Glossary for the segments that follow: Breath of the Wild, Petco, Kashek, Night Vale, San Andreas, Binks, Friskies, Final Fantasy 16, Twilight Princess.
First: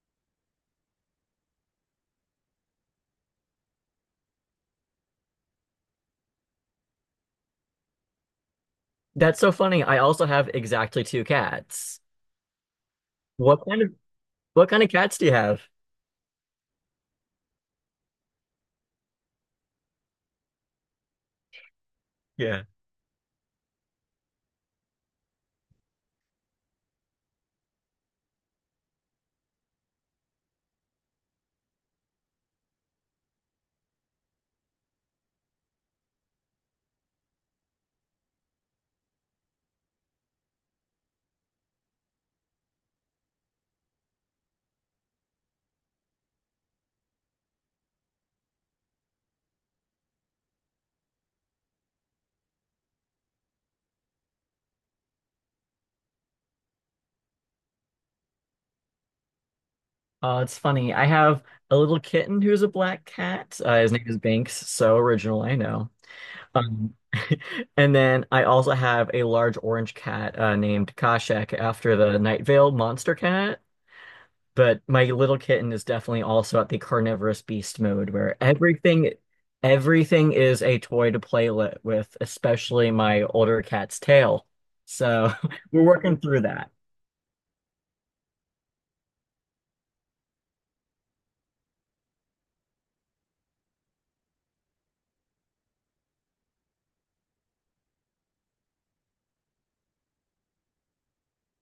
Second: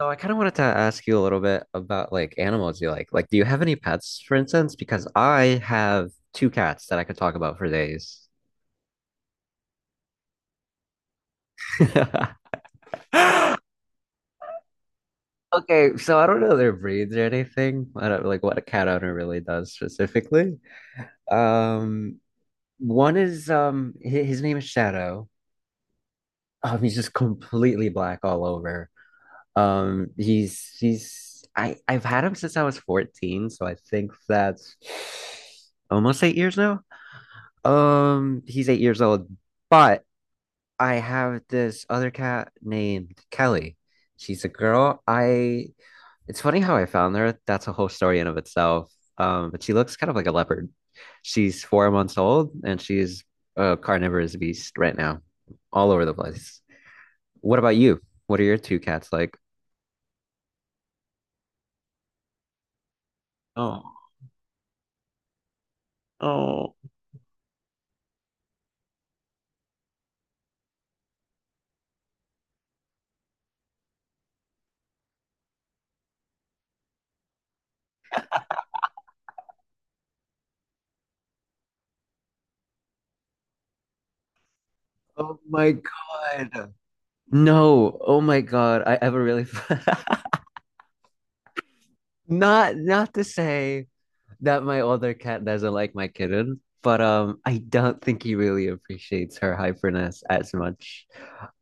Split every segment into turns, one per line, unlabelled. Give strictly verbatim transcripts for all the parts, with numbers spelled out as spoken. So I kind of wanted to ask you a little bit about like animals you like. Like, do you have any pets, for instance? Because I have two cats that I could talk about for days.
That's so funny. I also have exactly two cats. What kind of what kind of cats do you have?
Okay, so I don't know their breeds or anything. I don't like what a cat owner really does specifically. Um,
Yeah.
One is um his, his name is Shadow. Um, he's just completely black all over. Um, he's he's I I've had him since I was fourteen, so I think that's almost eight years now. Um, he's eight years old, but I have this other cat named Kelly. She's a girl. I it's funny how I found her. That's a whole story in of itself. Um, but she looks kind of like a leopard. She's four months old and she's a carnivorous beast right now, all over the place. What about you? What are your two cats like?
Uh, it's funny. I have a little kitten who's a black cat. Uh, his name
Oh,
is Binks. So original, I know.
oh,
Um, and then I also have a large orange cat uh, named Kashek after the Night Vale monster cat. But my little kitten is definitely also at the carnivorous beast mode where everything everything is a toy to play li- with, especially my older cat's tail. So
oh my
we're working through that.
God. No, oh my God. I have a really, not not to say that my older cat doesn't like my kitten, but um, I don't think he really appreciates her hyperness as much.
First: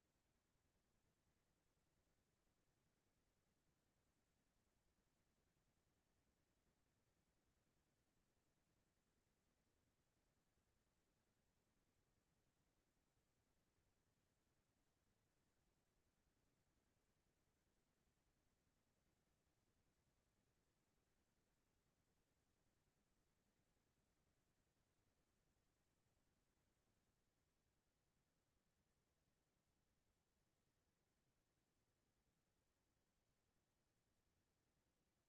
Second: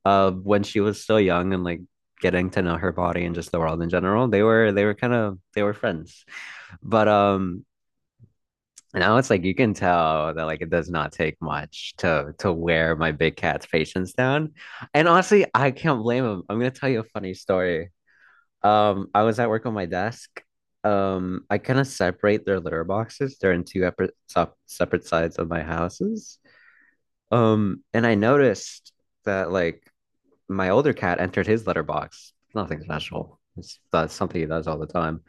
Uh, when she was so young and like getting to know her body and just the world in general, they were they were kind of they were friends. But um, now it's like you can tell that like it does not take much to to wear my big cat's patience down. And honestly, I can't blame him. I'm gonna tell you a funny story. Um, I was at work on my desk. Um, I kind of separate their litter boxes. They're in two epar- sep- separate sides of my houses. Um, and I noticed that like my older cat entered his litter box. Nothing special. It's That's something he does all the time.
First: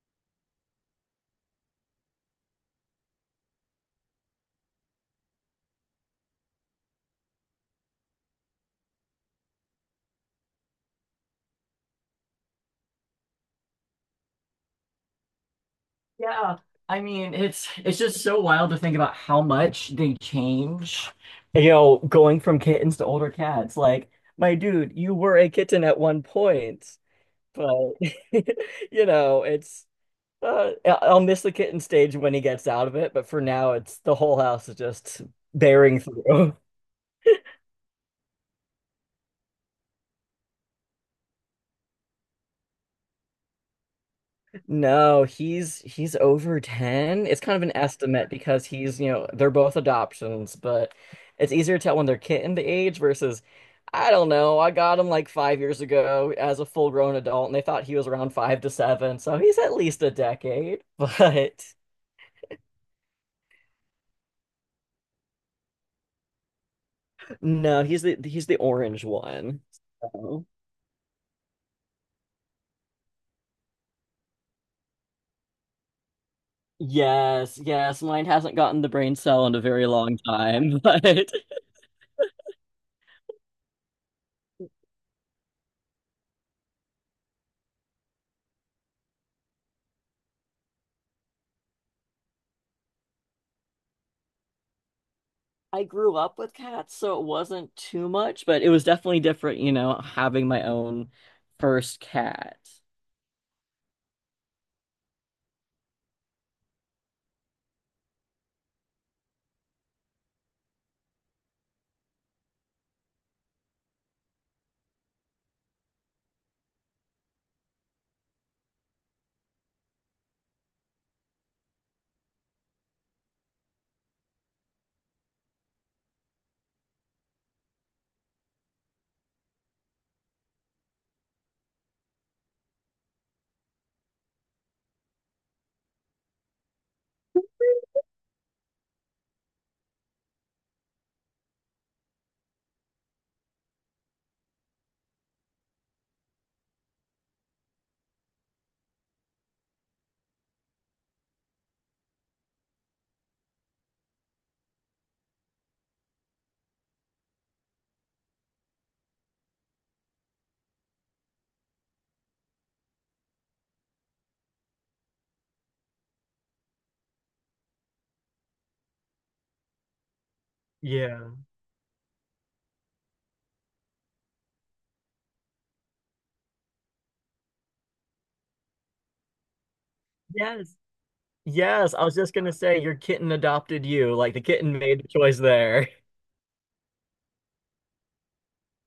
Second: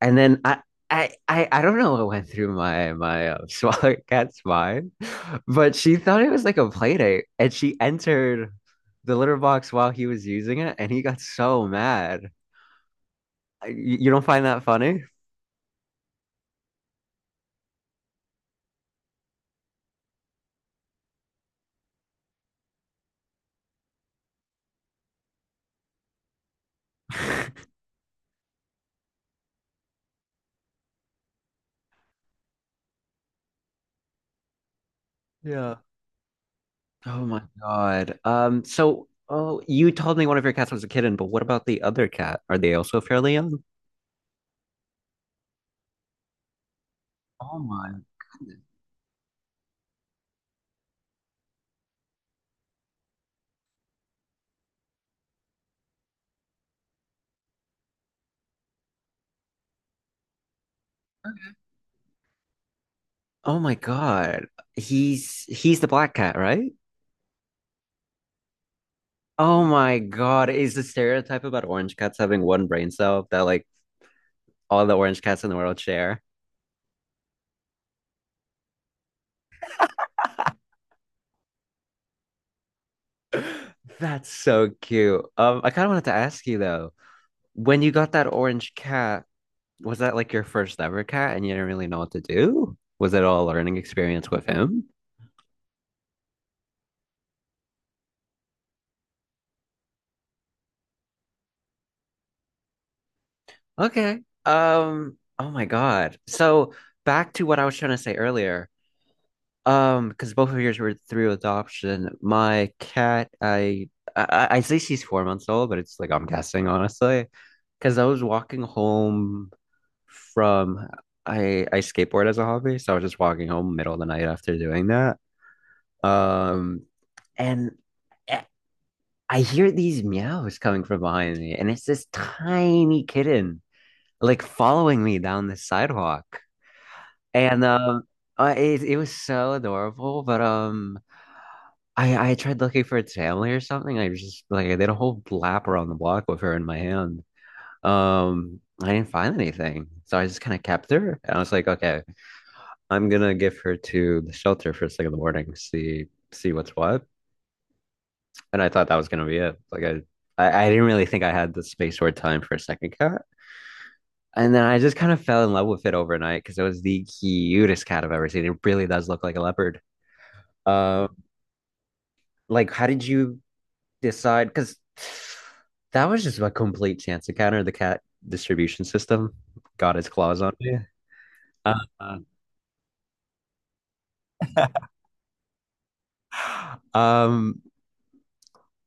And then I, I, I, I don't know what went through my my uh, smaller cat's mind, but she thought it was like a play date, and she entered the litter box while he was using it, and he got so mad. I- You you don't find that funny?
Yeah. I mean, it's it's just so wild to think about how much they change, you know, going from kittens to older cats. Like, my dude, you were a kitten at one point, but you know, it's Uh, I- I'll miss the kitten stage when he gets out of it, but for now, it's the whole house is just
Yeah.
bearing through.
Oh my God. Um, so oh you told me one of your cats was a kitten, but what about the other cat? Are they also fairly young?
No, he's he's over ten. It's kind
Oh
of an
my
estimate
goodness.
because he's, you know, they're both adoptions, but it's easier to tell when they're kitten the age versus, I don't know, I got him like five years ago as a full grown adult, and they thought he was around five to seven, so he's at least a decade.
Okay.
But
Oh my God. He's he's the black cat, right?
no, he's the he's the orange one.
Oh my
So.
God. Is the stereotype about orange cats having one brain cell that like all the orange cats in the world share?
Yes, yes, mine hasn't gotten the brain cell in a very long time, but
That's so cute. Um, I kind of wanted to ask you though, when you got that orange cat, was that like your first ever cat and you didn't really know what to do? Was it all a learning experience with him?
I grew up with cats, so it wasn't too much, but it was definitely different, you know, having my own first cat.
Okay. Um, oh my God. So back to what I was trying to say earlier. Um, because both of yours were through adoption. My cat, I I, I say she's four months old, but it's like I'm guessing honestly. Because I was walking home from I I skateboard as a hobby, so I was just walking home middle of the night after doing that. Um, and I hear these meows coming from behind me, and it's this tiny kitten like following me down the sidewalk. And um, uh, it it was so adorable. But um, I I tried looking for its family or something. I just like I did a whole lap around the block with her in my hand. Um, I didn't find anything, so I just kind of kept her, and I was like, okay, I'm gonna give her to the shelter first thing in the morning, see see what's what. And I thought that was gonna be it. Like I, I, I didn't really think I had the space or time for a second cat, and then I just kind of fell in love with it overnight because it was the cutest cat I've ever seen. It really does look like a leopard. Uh,
Yeah.
like how did you decide? Because that was just a complete chance encounter. The cat distribution system got its claws on
Yes.
me.
Yes. I was
Uh,
just gonna say your kitten adopted you. Like the kitten made the choice there.
um,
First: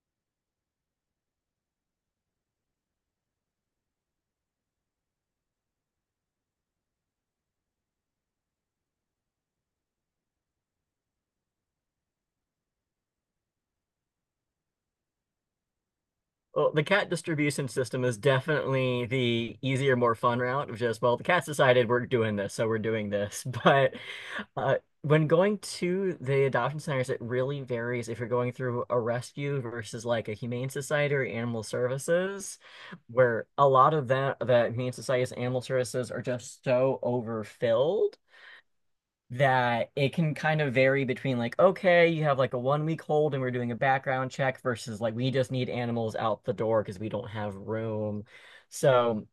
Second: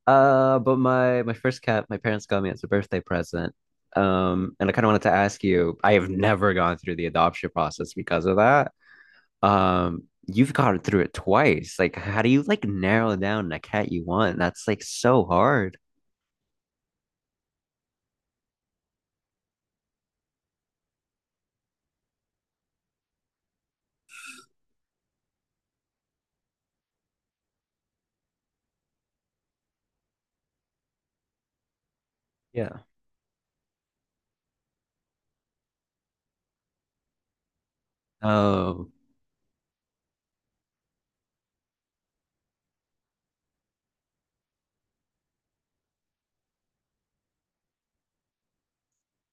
Uh, but my my first cat, my parents got me as a birthday present. Um, and I kind of wanted to ask you, I have never gone through the adoption process because of that. Um, you've gone through it twice. Like, how do you like narrow down the cat you want? That's like so hard.
Well, the cat distribution system is definitely the easier, more fun route of just, well, the cats decided we're doing this, so we're doing this. But uh, when going to the adoption centers, it really varies if you're going through a rescue versus like a humane society or animal services,
Yeah.
where a lot of that, that humane societies and animal services are just so overfilled
Oh,
that it can kind of vary between like, okay, you have like a one week hold and we're doing a background check versus like we just need animals out the door because we don't have room. So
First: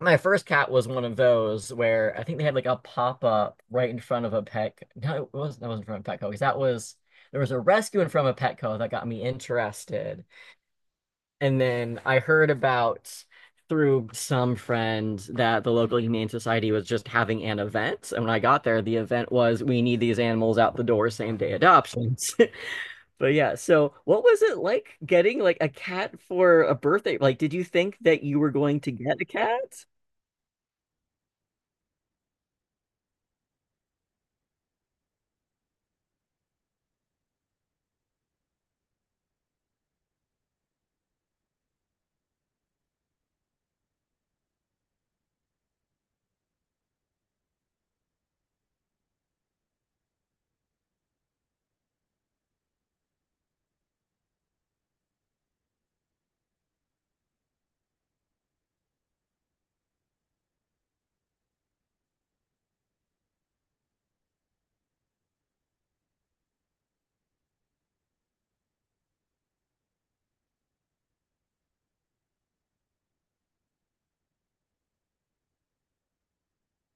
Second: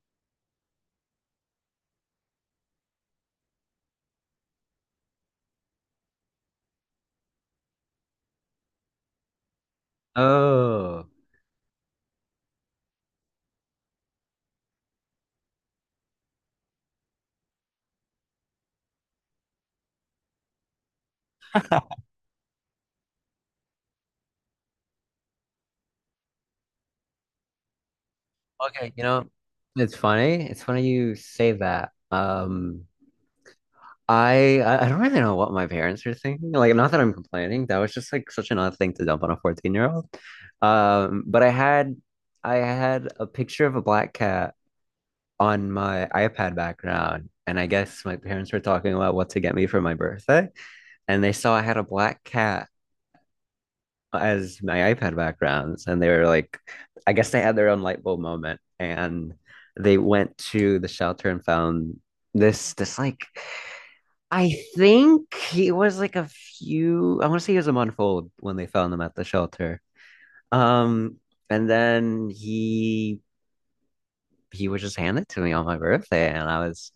my first cat was one of those where I think they had like a pop up right in front of a pet. No, it was that wasn't from a Petco because that was there was a rescue in front of a Petco that got me interested.
oh.
And then I heard about through some friend that the local Humane Society was just having an event. And when I got there, the event was we need these animals out the door, same day adoptions. But yeah, so what was it like getting like a cat for a birthday? Like, did you think that you were going to
Okay, you
get a
know,
cat?
it's funny. It's funny you say that. Um, I I don't really know what my parents were thinking. Like, not that I'm complaining. That was just like such an odd thing to dump on a fourteen year old. Um, but I had I had a picture of a black cat on my iPad background, and I guess my parents were talking about what to get me for my birthday, and they saw I had a black cat as my iPad backgrounds, and they were like, I guess they had their own light bulb moment, and they went to the shelter and found this this like I think he was like a few, I want to say he was a month old when they found him at the shelter. Um, and then he he was just handed to me on my birthday, and I was,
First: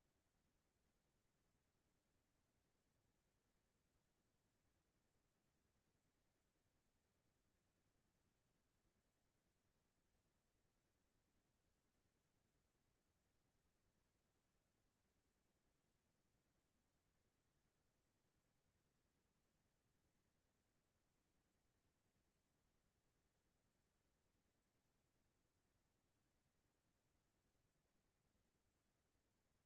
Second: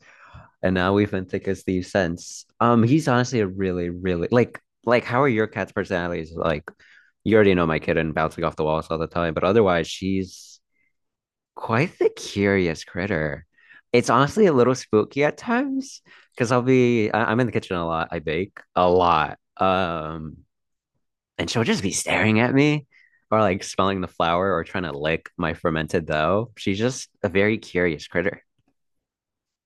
and now we've been thick as thieves since. Um, he's honestly a really, really like like how are your cat's personalities? Like, you already know my kitten bouncing off the walls all the time, but otherwise, she's quite the curious critter. It's honestly a little spooky at times because I'll be I- I'm in the kitchen a lot. I bake a lot. Um, and she'll just be staring at me or like smelling the flour or trying to lick my fermented dough. She's just a very curious critter.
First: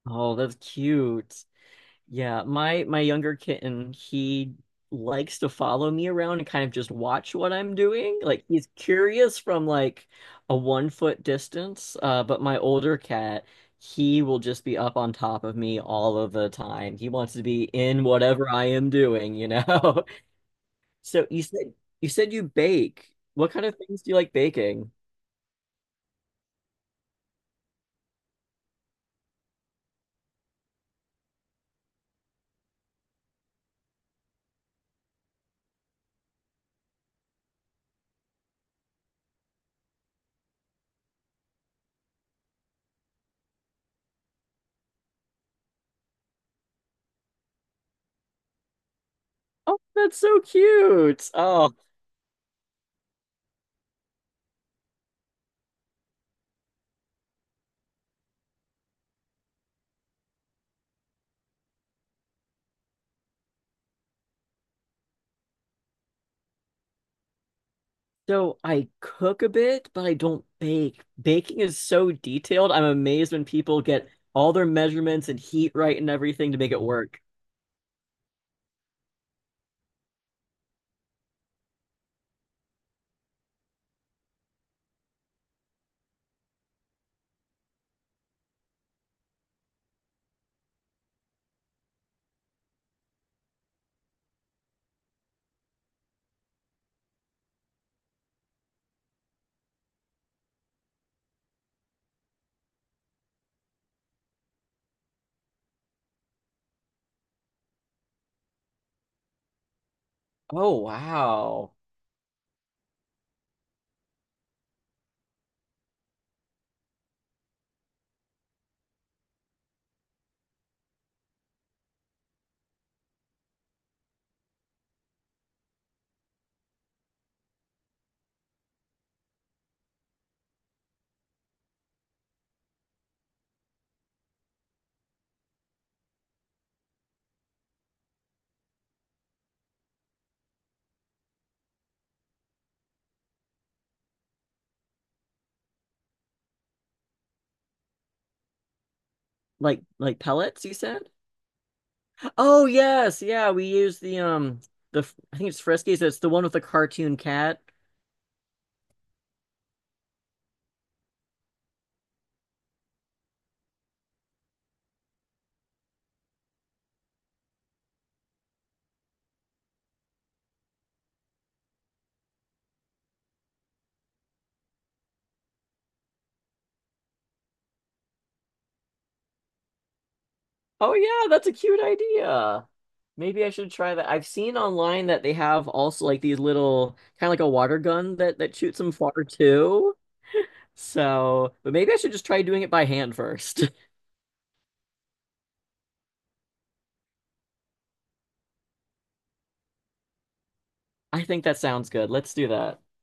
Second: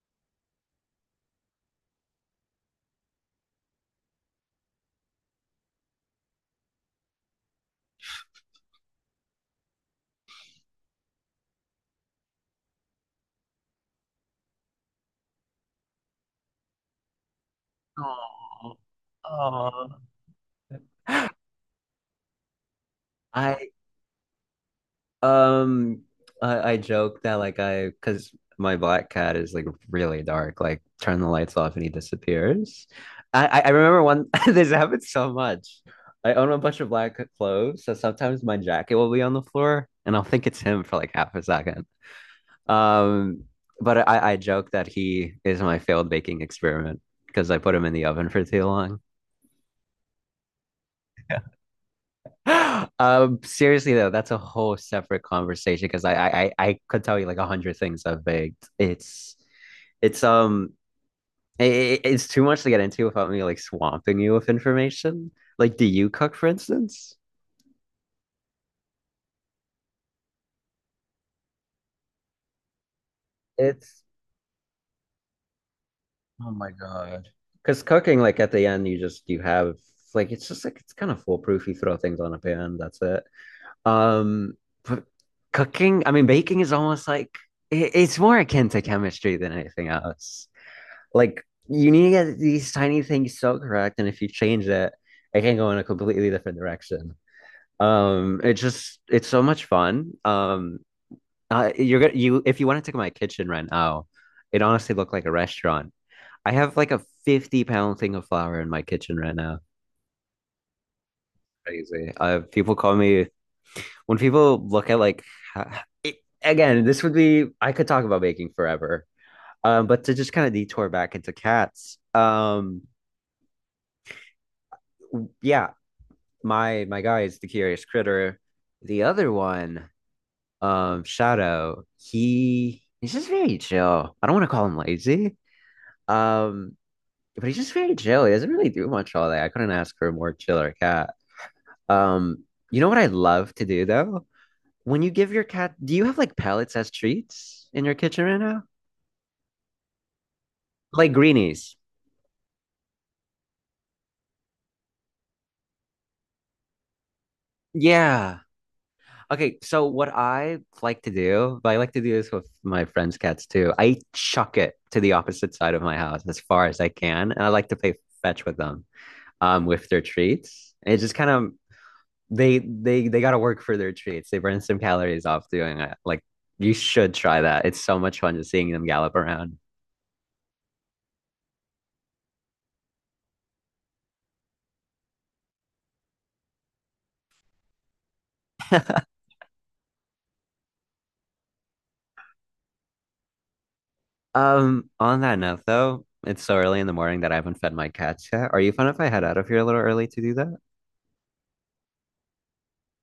Oh, that's cute. Yeah, my my younger kitten, he likes to follow me around and kind of just watch what I'm doing. Like he's curious from like a one foot distance. Uh, but my older cat, he will just be up on top of me all of the time. He wants to be in whatever I
Oh,
am doing, you
oh.
know? So you said you said you bake. What kind
I
of things do you like baking?
Um, I, I joke that like I, because my black cat is like really dark. Like turn the lights off and he disappears. I I I remember one, this happens so much. I own a bunch of black clothes, so sometimes my jacket will be on the floor and I'll think it's him for like half a second. Um, but I I joke that he is my failed baking experiment because I put him in the oven for too long.
Oh, that's so cute. Oh.
Um, seriously though, that's a whole separate conversation because I, I I I could tell you like a hundred things I've baked. It's it's um it, it's too much to get into without me like swamping you with information. Like, do you cook, for instance?
So I cook a bit, but I don't bake. Baking is so detailed. I'm amazed when people
It's
get all their measurements and heat right and
Oh
everything to
my
make it work.
God. Because cooking, like at the end, you just you have like it's just like it's kind of foolproof. You throw things on a pan, that's it. Um, but cooking, I mean, baking is almost like it, it's more akin to chemistry than anything else. Like you need to get these tiny things so correct, and if you change it, it can go in a completely different direction. Um, it just it's so much fun. Um, uh, you're gonna you, if you wanted to go to my kitchen right now, it honestly looked like a restaurant. I have like a fifty pound thing of flour in my kitchen right now.
Oh, wow.
Crazy. Uh, people call me when people look at like ha- it, again, this would be I could talk about baking forever. Um, but to just kind of detour back into cats, um, yeah, my my guy is the curious critter. The other one, um, Shadow, he he's just very chill. I don't want to call him lazy. Um, but he's just very chill. He doesn't really do much all day. I couldn't ask for a more chiller cat. Um, you know what I love to do though? When you give your cat, do you have like pellets as treats in your kitchen right now?
Like like pellets, you said?
Like greenies.
Oh yes, yeah. We use the um the f- I think it's Friskies. It's the one with the cartoon cat.
Yeah. Okay, so what I like to do, but I like to do this with my friends' cats too. I chuck it to the opposite side of my house as far as I can, and I like to play fetch with them, um, with their treats. And it just kind of they they they got to work for their treats. They burn some calories off doing it. Like you should try that. It's so much fun just seeing them gallop around.
Oh, yeah, that's a cute idea. Maybe I should try that. I've seen online that they have also like these little kind of like a water gun that that shoots some water too. So, but maybe I should just try doing it by hand first.
Um, on that note though, it's so early in the morning that I haven't fed my cats yet. Are you fun if I head out of here a little early to do that?
I think that sounds good. Let's do that.